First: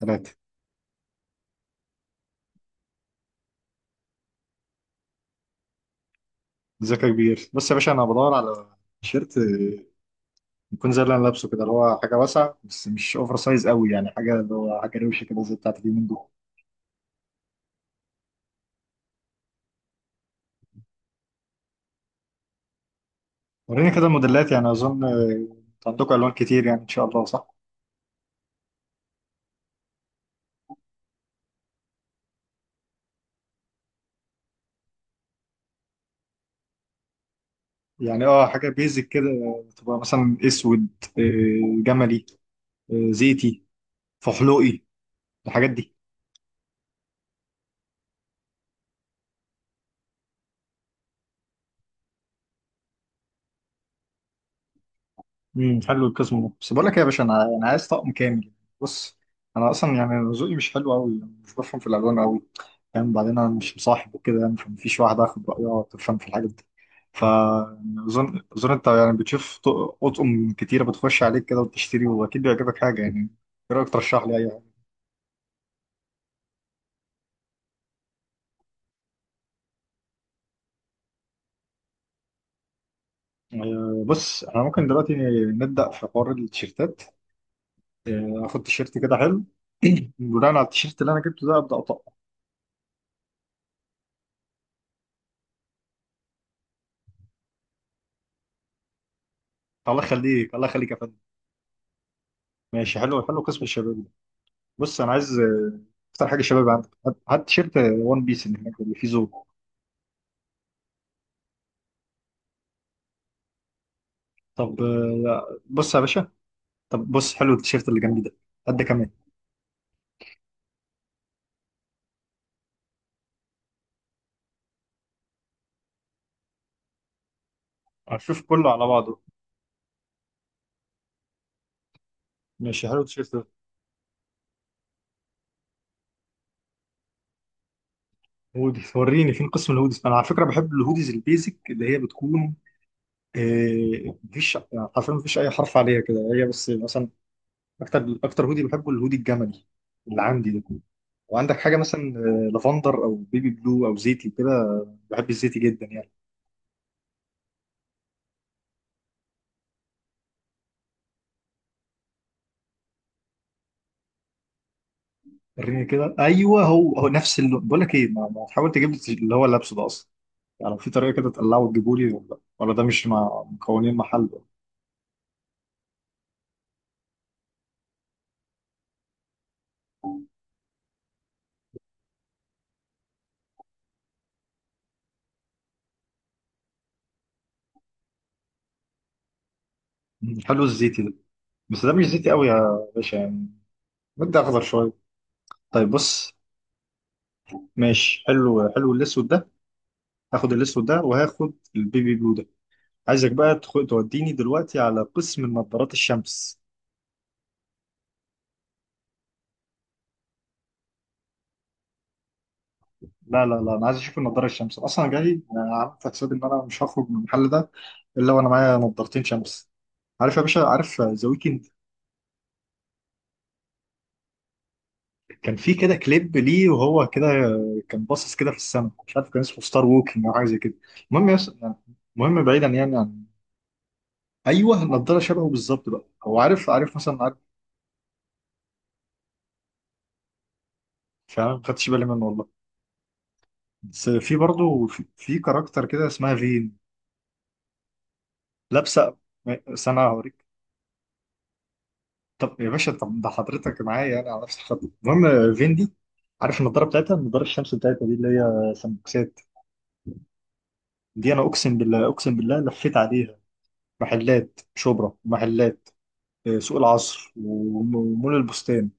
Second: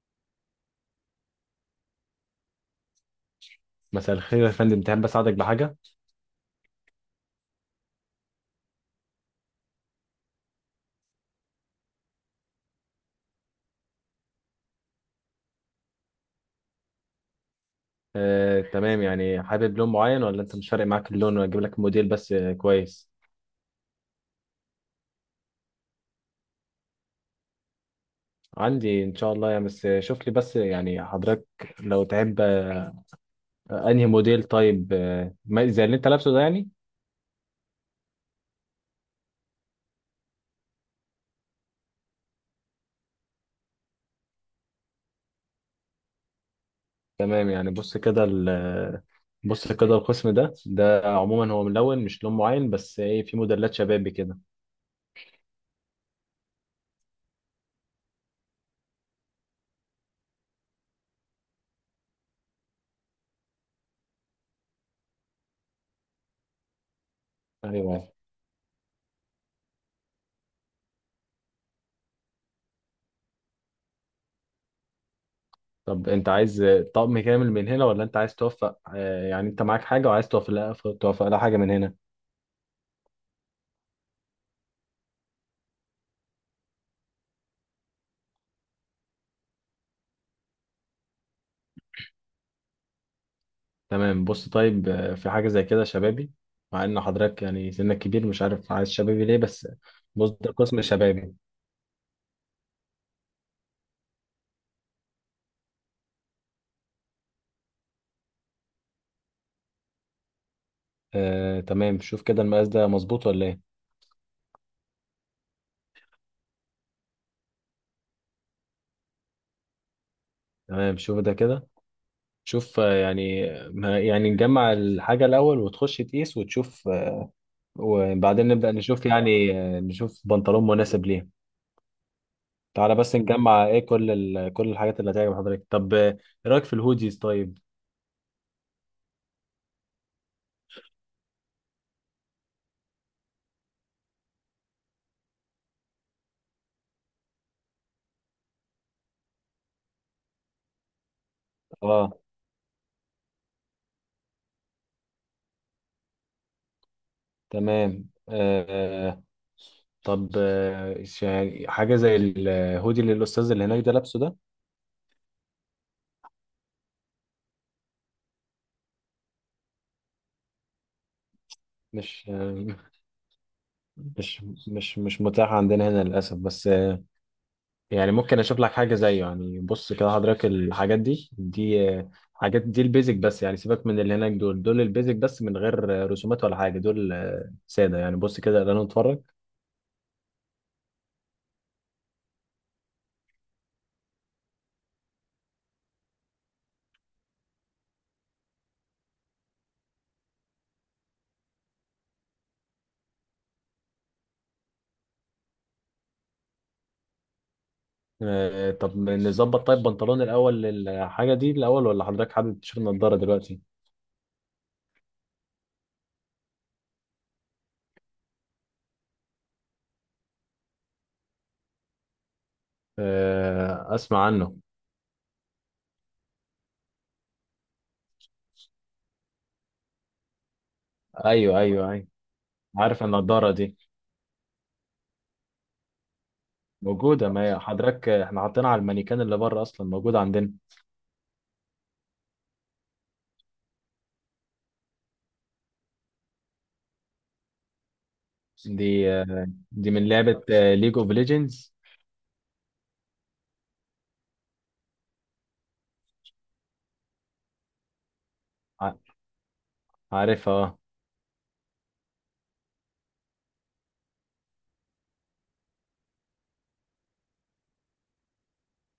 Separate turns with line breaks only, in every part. ثلاثة
مساء الخير يا فندم، تحب اساعدك بحاجه؟
ذكاء كبير، بص يا باشا، أنا بدور على تيشيرت يكون زي اللي أنا لابسه كده، اللي هو حاجة واسعة بس مش أوفر سايز قوي، يعني حاجة اللي هو حاجة روشة كده زي بتاعت اليومين دول.
تمام، يعني حابب لون معين ولا انت مش فارق معاك اللون واجيب لك موديل بس؟ كويس.
وريني كده الموديلات، يعني أظن عندكم ألوان كتير يعني إن شاء الله، صح؟
عندي ان شاء الله يعني، بس شوف لي بس يعني حضرتك لو تحب، انهي موديل؟ طيب زي اللي انت لابسه ده يعني؟
يعني حاجة بيزك كده، تبقى مثلا أسود، جملي، زيتي، فحلوقي، الحاجات دي.
تمام يعني. بص كده، القسم ده، ده عموما هو ملون، مش لون معين، بس ايه، في موديلات شبابي كده.
حلو القسم ده، بس بقول لك إيه يا باشا، انا عايز طقم كامل. بص، انا اصلا يعني ذوقي مش حلو قوي، مش بفهم في الالوان قوي، يعني بعدين انا مش مصاحب وكده يعني، فمفيش واحده اخد رايها تفهم في الحاجات دي.
ايوه.
فاظن انت يعني بتشوف، اطقم كتيره بتخش عليك كده وبتشتري واكيد بيعجبك حاجه يعني. ايه رايك ترشح لي اي حاجه؟
طب انت عايز طقم كامل من هنا، ولا انت عايز توفق؟ يعني انت معاك حاجه وعايز توفق لها، توفق لها حاجه من هنا؟
بص، احنا ممكن دلوقتي نبدا في حوار التيشيرتات. اخد تيشيرت كده حلو. بناء على التيشيرت اللي انا جبته ده، ابدا اطقم.
تمام. بص طيب، في حاجة زي كده شبابي، مع ان حضرتك يعني سنك كبير، مش عارف عايز شبابي ليه بس.
الله
بص ده
يخليك، الله
قسم
يخليك يا فندم.
شبابي.
ماشي، حلو حلو قسم الشباب ده. بص انا عايز اكتر حاجه شباب عندك. هات هات تيشيرت وان بيس اللي هناك اللي فيه زور.
آه تمام، شوف كده المقاس ده مظبوط ولا ايه؟
طب بص يا باشا، طب بص، حلو التيشيرت اللي جنبي ده، قد كمان.
تمام شوف ده كده. شوف يعني يعني نجمع الحاجة الأول وتخش تقيس وتشوف،
هشوف
وبعدين
كله
نبدأ
على
نشوف
بعضه.
يعني، نشوف بنطلون مناسب ليه.
ماشي،
تعالى
حلو
بس
التيشيرت ده.
نجمع، ايه، كل ال... كل الحاجات اللي هتعجب حضرتك. طب ايه رأيك في الهوديز طيب؟
هودي، وريني فين قسم الهوديز. انا على فكره بحب الهوديز البيزك، اللي هي بتكون مفيش، يعني حرفيا مفيش اي حرف عليها كده، هي بس مثلا. اكتر اكتر هودي بحبه، الهودي الجملي اللي عندي ده. وعندك حاجه مثلا
اه
لافندر او بيبي بلو او زيتي كده. بحب الزيتي جدا يعني.
تمام. آه طب حاجة زي الهودي اللي الأستاذ اللي هناك ده لابسه ده.
وريني كده. ايوه، هو هو نفس اللون. بقول لك ايه، ما تحاول تجيب لي اللي هو لابسه ده اصلا، يعني في طريقه كده تقلعه وتجيبه لي،
مش
ولا
آه
ده مش مع مكونين محله؟
مش مش مش متاح عندنا هنا للأسف، بس آه، يعني ممكن أشوف لك حاجة زيه يعني. بص كده حضرتك، الحاجات دي آه، حاجات دي البيزك بس، يعني سيبك من اللي هناك، دول البيزك بس من غير رسومات ولا حاجة، دول آه سادة يعني. بص كده خلينا نتفرج.
حلو الزيتي ده، بس ده مش زيتي قوي يا باشا يعني، مدي اخضر شويه. طيب بص، ماشي، حلو حلو الاسود ده. هاخد الاسود ده وهاخد البيبي بلو ده. عايزك بقى توديني دلوقتي على قسم نظارات الشمس.
آه طب نظبط طيب بنطلون الأول للحاجة دي الأول، ولا حضرتك حابب تشوف النضارة
لا لا
دلوقتي؟
لا، انا عايز اشوف النضاره الشمس، اصلا جاي. أنا عملت حسابي ان انا مش هخرج من المحل ده الا وانا معايا نضارتين شمس. عارف يا باشا؟ عارف ذا ويكند؟
آه أسمع عنه.
كان في كده كليب ليه وهو كده كان باصص كده في السماء، مش عارف كان اسمه ستار ووكينج او حاجه زي كده، المهم
ايوه ايوه ايوه،
المهم، بعيدا يعني
عارف
عن،
النضاره دي،
ايوه، النضاره شبهه بالظبط بقى. هو عارف عارف مثلا،
موجوده.
عارف.
ما هي حضرتك احنا حاطينها على المانيكان اللي بره، اصلا موجوده عندنا.
فعلا ما خدتش بالي منه والله. بس في برضه، في كاركتر كده اسمها فين،
دي
لابسه،
دي
سنه
من لعبه
هوريك.
ليج اوف ليجندز.
طب يا باشا، طب ده حضرتك معايا يعني على نفس الخط. المهم فين دي؟ عارف النضاره بتاعتها، النضاره الشمس بتاعتها دي اللي هي سمبوكسات.
عارفها، اه.
دي انا اقسم بالله، اقسم بالله لفيت عليها محلات شبرا، محلات سوق العصر، ومول البستان.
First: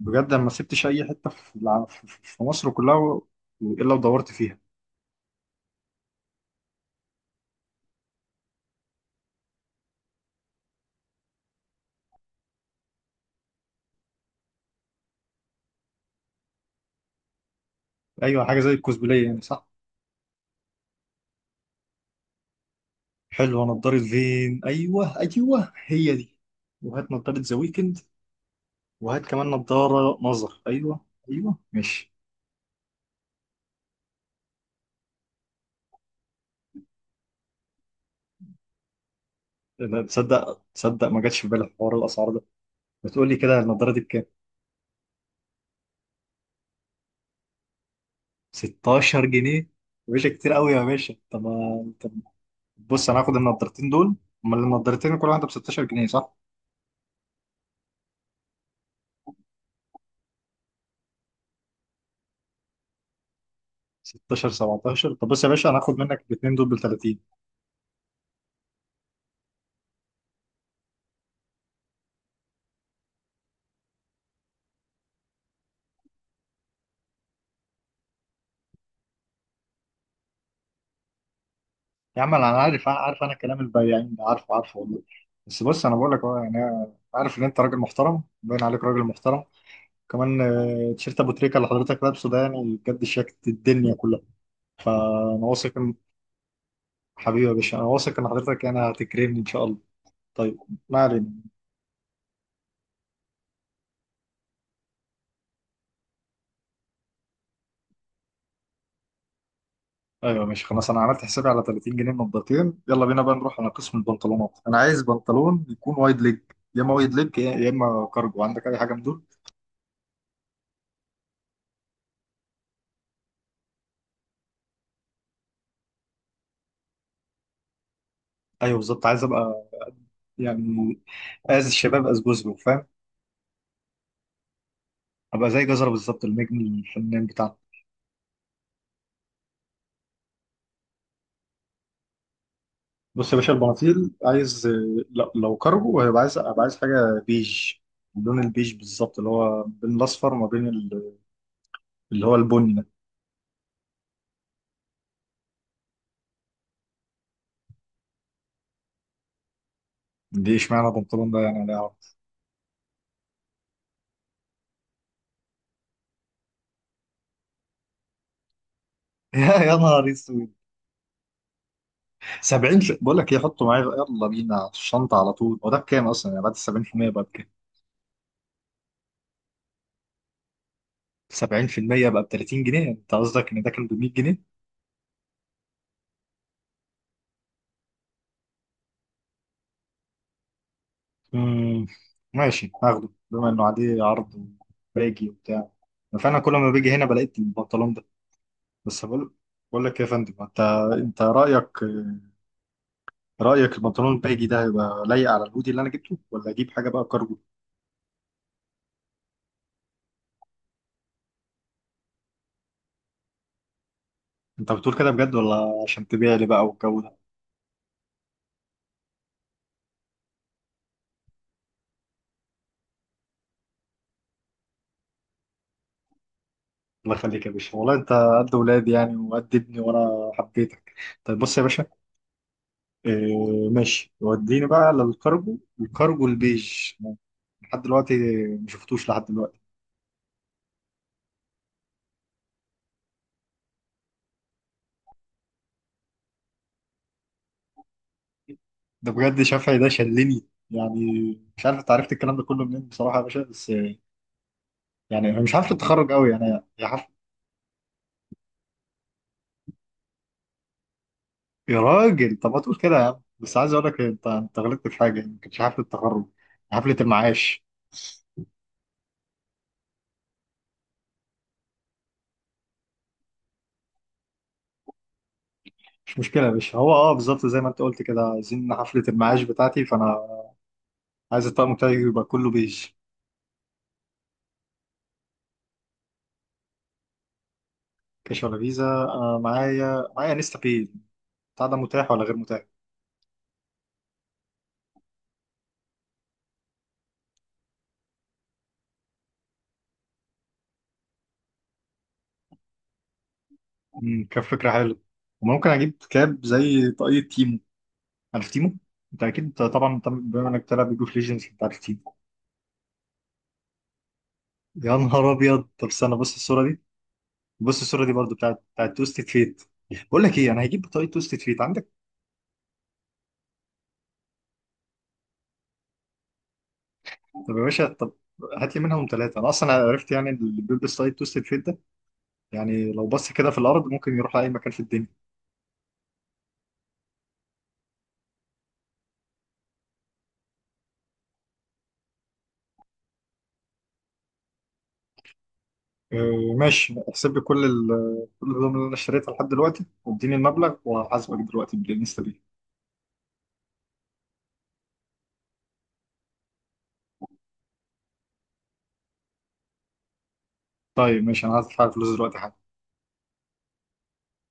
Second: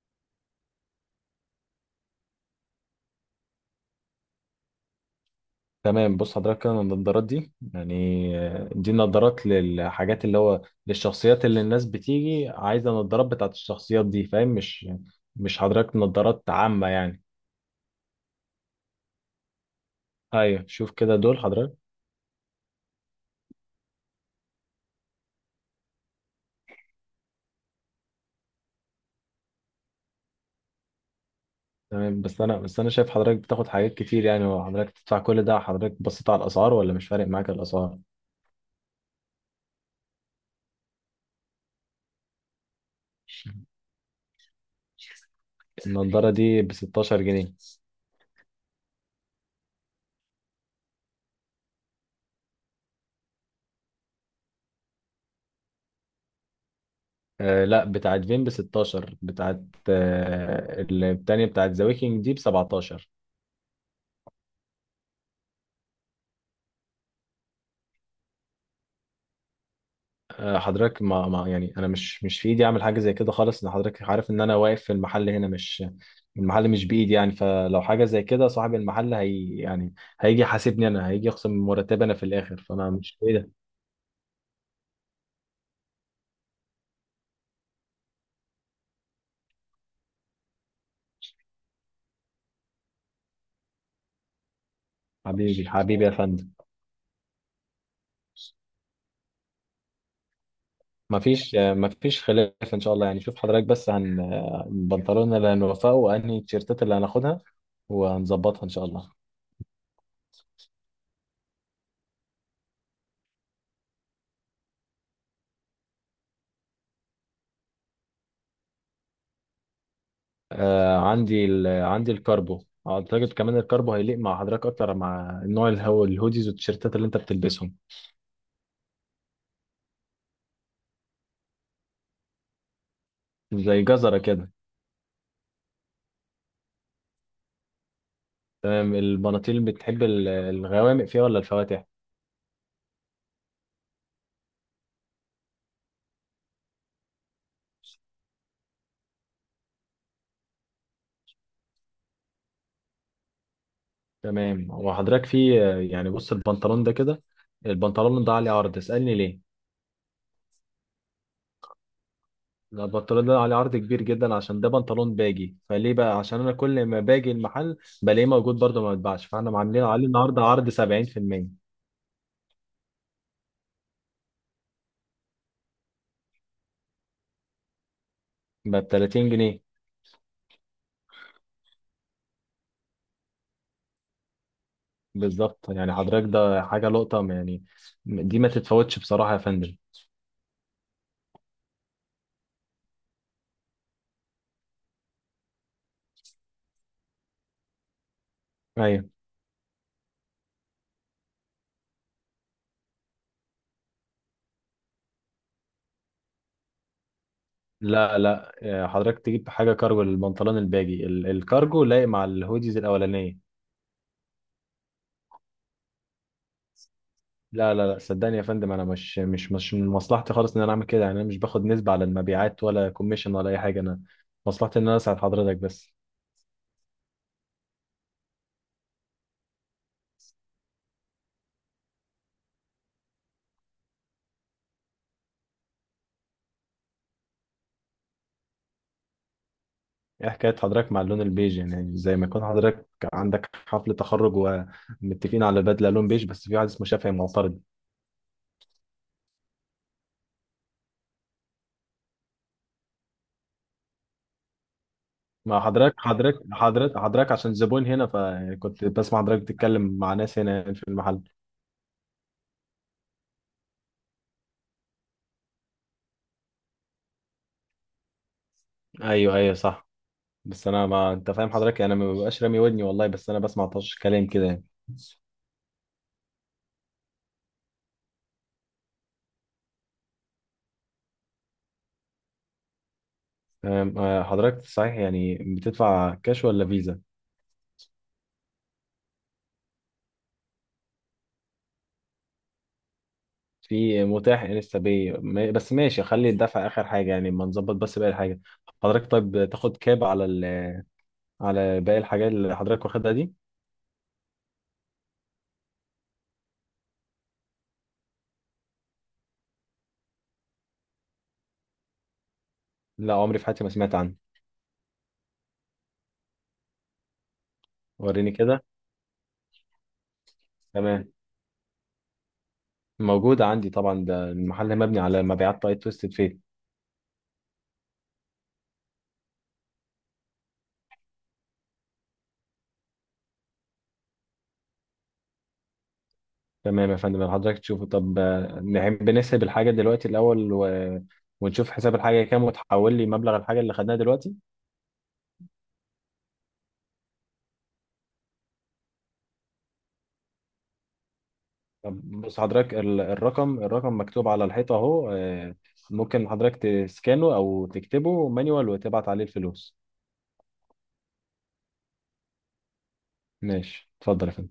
بجد انا ما سبتش اي حته في في مصر كلها الا ودورت فيها.
تمام، بص حضرتك كده النضارات دي يعني، دي النضارات للحاجات اللي هو للشخصيات، اللي الناس بتيجي عايزه النضارات بتاعت الشخصيات دي، فاهم؟ مش حضرتك نضارات عامه يعني.
ايوه، حاجه زي الكوسبلاي يعني، صح.
ايوه شوف كده دول حضرتك.
حلوه نضاره، فين؟ ايوه ايوه، هي دي. وهات نضاره ذا ويكند، وهات كمان نضاره نظر. ايوه ايوه، ماشي.
تمام، بس انا شايف حضرتك بتاخد حاجات كتير يعني، وحضرتك تدفع كل ده، حضرتك بصيت على الاسعار ولا مش فارق معاك الاسعار؟
لا، تصدق تصدق، ما جاتش في بالي حوار الاسعار ده. بتقول لي كده النضاره دي بكام؟
النضاره دي ب 16 جنيه.
16 جنيه يا باشا؟ كتير قوي يا باشا، طب ما بص، انا هاخد النضارتين دول. امال النضارتين كل واحده ب 16 جنيه صح؟
آه لا، بتاعت فين ب 16؟ بتاعت آه، التانية بتاعت ذا ويكينج دي ب 17.
16، 17، طب بص يا باشا، انا هاخد منك الاثنين دول ب 30.
آه حضرتك ما يعني انا مش في ايدي اعمل حاجه زي كده خالص، ان حضرتك عارف ان انا واقف في المحل هنا، مش المحل مش بايدي يعني. فلو حاجه زي كده، صاحب المحل هي يعني هيجي يحاسبني انا، هيجي يخصم من مرتبي انا
يا
في
عم انا
الاخر،
عارف
فانا مش،
عارف، انا
ايه ده.
كلام البياعين ده عارفه عارفه والله، بس بص، انا بقول لك اهو يعني. أنا عارف ان انت راجل محترم، باين عليك راجل محترم، كمان تيشيرت ابو تريكه اللي حضرتك لابسه ده، يعني بجد شياكة الدنيا كلها. فانا
حبيبي
واثق ان،
حبيبي يا فندم.
حبيبي يا باشا، انا واثق ان حضرتك يعني هتكرمني ان شاء الله. طيب، ما
ما
علينا.
فيش ما فيش خلاف ان شاء الله يعني. شوف حضرتك بس هن، البنطلون اللي هنوفقه وانهي التيشيرتات اللي هناخدها، وهنظبطها ان شاء الله.
ايوه، ماشي، خلاص. انا عملت حسابي على 30 جنيه نضارتين. يلا بينا بقى نروح على قسم البنطلونات. انا عايز بنطلون يكون وايد ليج، يا اما وايد ليج، يا اما كارجو. عندك اي حاجه من دول؟
آه، عندي ال... عندي الكاربو، اعتقد كمان الكاربو هيليق مع حضرتك اكتر، مع النوع الهوديز والتيشيرتات اللي انت بتلبسهم.
ايوه بالظبط، عايز ابقى يعني از الشباب از جوزله، فاهم؟
زي جزرة كده.
ابقى زي جزره بالظبط، النجم الفنان بتاعنا.
تمام، البناطيل بتحب الغوامق فيها ولا الفواتح؟
بص يا باشا، البناطيل عايز، لو كارجو هيبقى عايز ابقى، عايز حاجه بيج. اللون البيج بالظبط، اللي هو بين الاصفر وما بين اللي هو البني ده.
تمام. وحضرتك في، يعني بص البنطلون ده كده، البنطلون ده عليه عرض، اسألني ليه.
دي اشمعنى بنطلون ده يعني؟ لا.
لا، البنطلون ده عليه عرض كبير جدا، عشان ده بنطلون باجي فليه بقى، عشان انا كل ما باجي المحل بلاقيه موجود برضه، ما بتباعش، فاحنا
يا
عاملين عليه
نهار
النهارده
اسود،
عرض 70%،
70؟ بقول لك ايه، حطه معايا، يلا بينا في الشنطه على طول. هو ده بكام اصلا يعني بعد ال 70% بقى بكام؟
ب 30 جنيه.
70% بقى ب 30 جنيه؟ انت قصدك ان ده كان ب 100 جنيه؟
بالظبط يعني، حضرتك ده حاجه لقطه ما يعني، دي ما تتفوتش بصراحه يا فندم.
امم ماشي، هاخده بما انه عليه عرض وباجي وبتاع، فانا كل ما باجي هنا بلاقي البنطلون ده. بس
ايوه.
بقول لك إيه يا فندم، انت رايك البنطلون الباجي ده هيبقى لايق على الهودي اللي انا جبته، ولا اجيب حاجه بقى كارجو؟
لا لا، حضرتك تجيب حاجه كارجو للبنطلون الباجي، الكارجو لايق مع الهوديز الاولانيه.
انت بتقول كده بجد ولا عشان تبيع لي بقى والجو ده؟
لا، صدقني يا فندم انا مش من مصلحتي خالص ان انا اعمل كده يعني، انا مش باخد نسبه على المبيعات ولا كوميشن ولا اي حاجه، انا مصلحتي ان انا اساعد حضرتك بس.
الله يخليك يا باشا، والله انت قد ولادي يعني وقد ابني، وانا حبيتك. طيب بص يا باشا، اه ماشي، وديني بقى للكارجو، الكارجو البيج. لحد دلوقتي ما شفتوش لحد دلوقتي.
ايه حكاية حضرتك مع اللون البيج يعني، زي ما يكون حضرتك عندك حفل تخرج ومتفقين على بدلة لون بيج، بس في واحد اسمه شافعي معترض.
ده بجد شافعي ده شلني يعني، مش عارف انت عرفت الكلام ده كله منين بصراحه يا باشا، بس يعني انا مش
مع
عارف
حضرتك،
التخرج قوي
حضرتك
يعني. يا
حضرتك
حف...
حضرتك عشان زبون هنا، فكنت بسمع حضرتك بتتكلم مع ناس هنا يعني في المحل.
يا راجل، طب ما تقول كده يا عم. بس عايز اقول لك، انت غلطت في حاجه، يعني ما كانتش حفله التخرج، حفله المعاش.
ايوه ايوه صح. بس انا، ما انت فاهم حضرتك، انا ما ببقاش رامي ودني والله، بس انا بسمع طش كلام كده يعني.
مش مشكله يا باشا، هو بالظبط زي ما انت قلت كده، عايزين حفله المعاش بتاعتي، فانا عايز الطقم بتاعي يبقى كله بيج.
أم، آه، حضرتك صحيح يعني بتدفع كاش ولا فيزا؟
كاش ولا فيزا؟ انا معايا نستا باي. بتاع ده متاح ولا غير متاح؟
في متاح لسه، بي ما- بس ماشي، خلي الدفع اخر حاجه يعني، ما نظبط بس باقي الحاجه. حضرتك طيب تاخد كاب على ال... على باقي الحاجات اللي حضرتك واخدها دي؟
كان فكره حلوه. وممكن اجيب كاب زي طاقية تيمو. عارف تيمو؟ انت اكيد طبعا، بما انك بتلعب ليج اوف ليجندز انت عارف تيمو.
لا عمري في حياتي ما سمعت عنه.
يا نهار ابيض، طب استنى، بص الصوره دي، بص الصوره دي
وريني
برضو
كده.
بتاعت توستد فيت. بقول لك ايه، انا هجيب
تمام،
طاقية توستد فيت. عندك؟
موجود عندي طبعا، ده المحل مبني على مبيعات طاقية تويستد فيت.
طب يا باشا، طب هات لي منهم ثلاثه. انا اصلا عرفت يعني اللي بيلبس طاقية توستد فيت ده يعني، لو بص كده في الارض ممكن يروح لاي مكان في الدنيا.
تمام يا فندم، حضرتك تشوفه. طب نحب نحسب الحاجه دلوقتي الاول و... ونشوف حساب الحاجه كام، وتحول لي مبلغ الحاجه اللي خدناها دلوقتي.
ماشي، احسب لي كل كل الهدوم اللي انا اشتريتها لحد دلوقتي واديني المبلغ، وهحاسبك دلوقتي
طب
بالنسبه
بص
دي.
حضرتك، الرقم، الرقم مكتوب على الحيطة اهو، ممكن حضرتك تسكانه او تكتبه مانيوال وتبعت عليه الفلوس.
طيب ماشي، انا هدفع الفلوس دلوقتي حالا.
ماشي اتفضل يا فندم.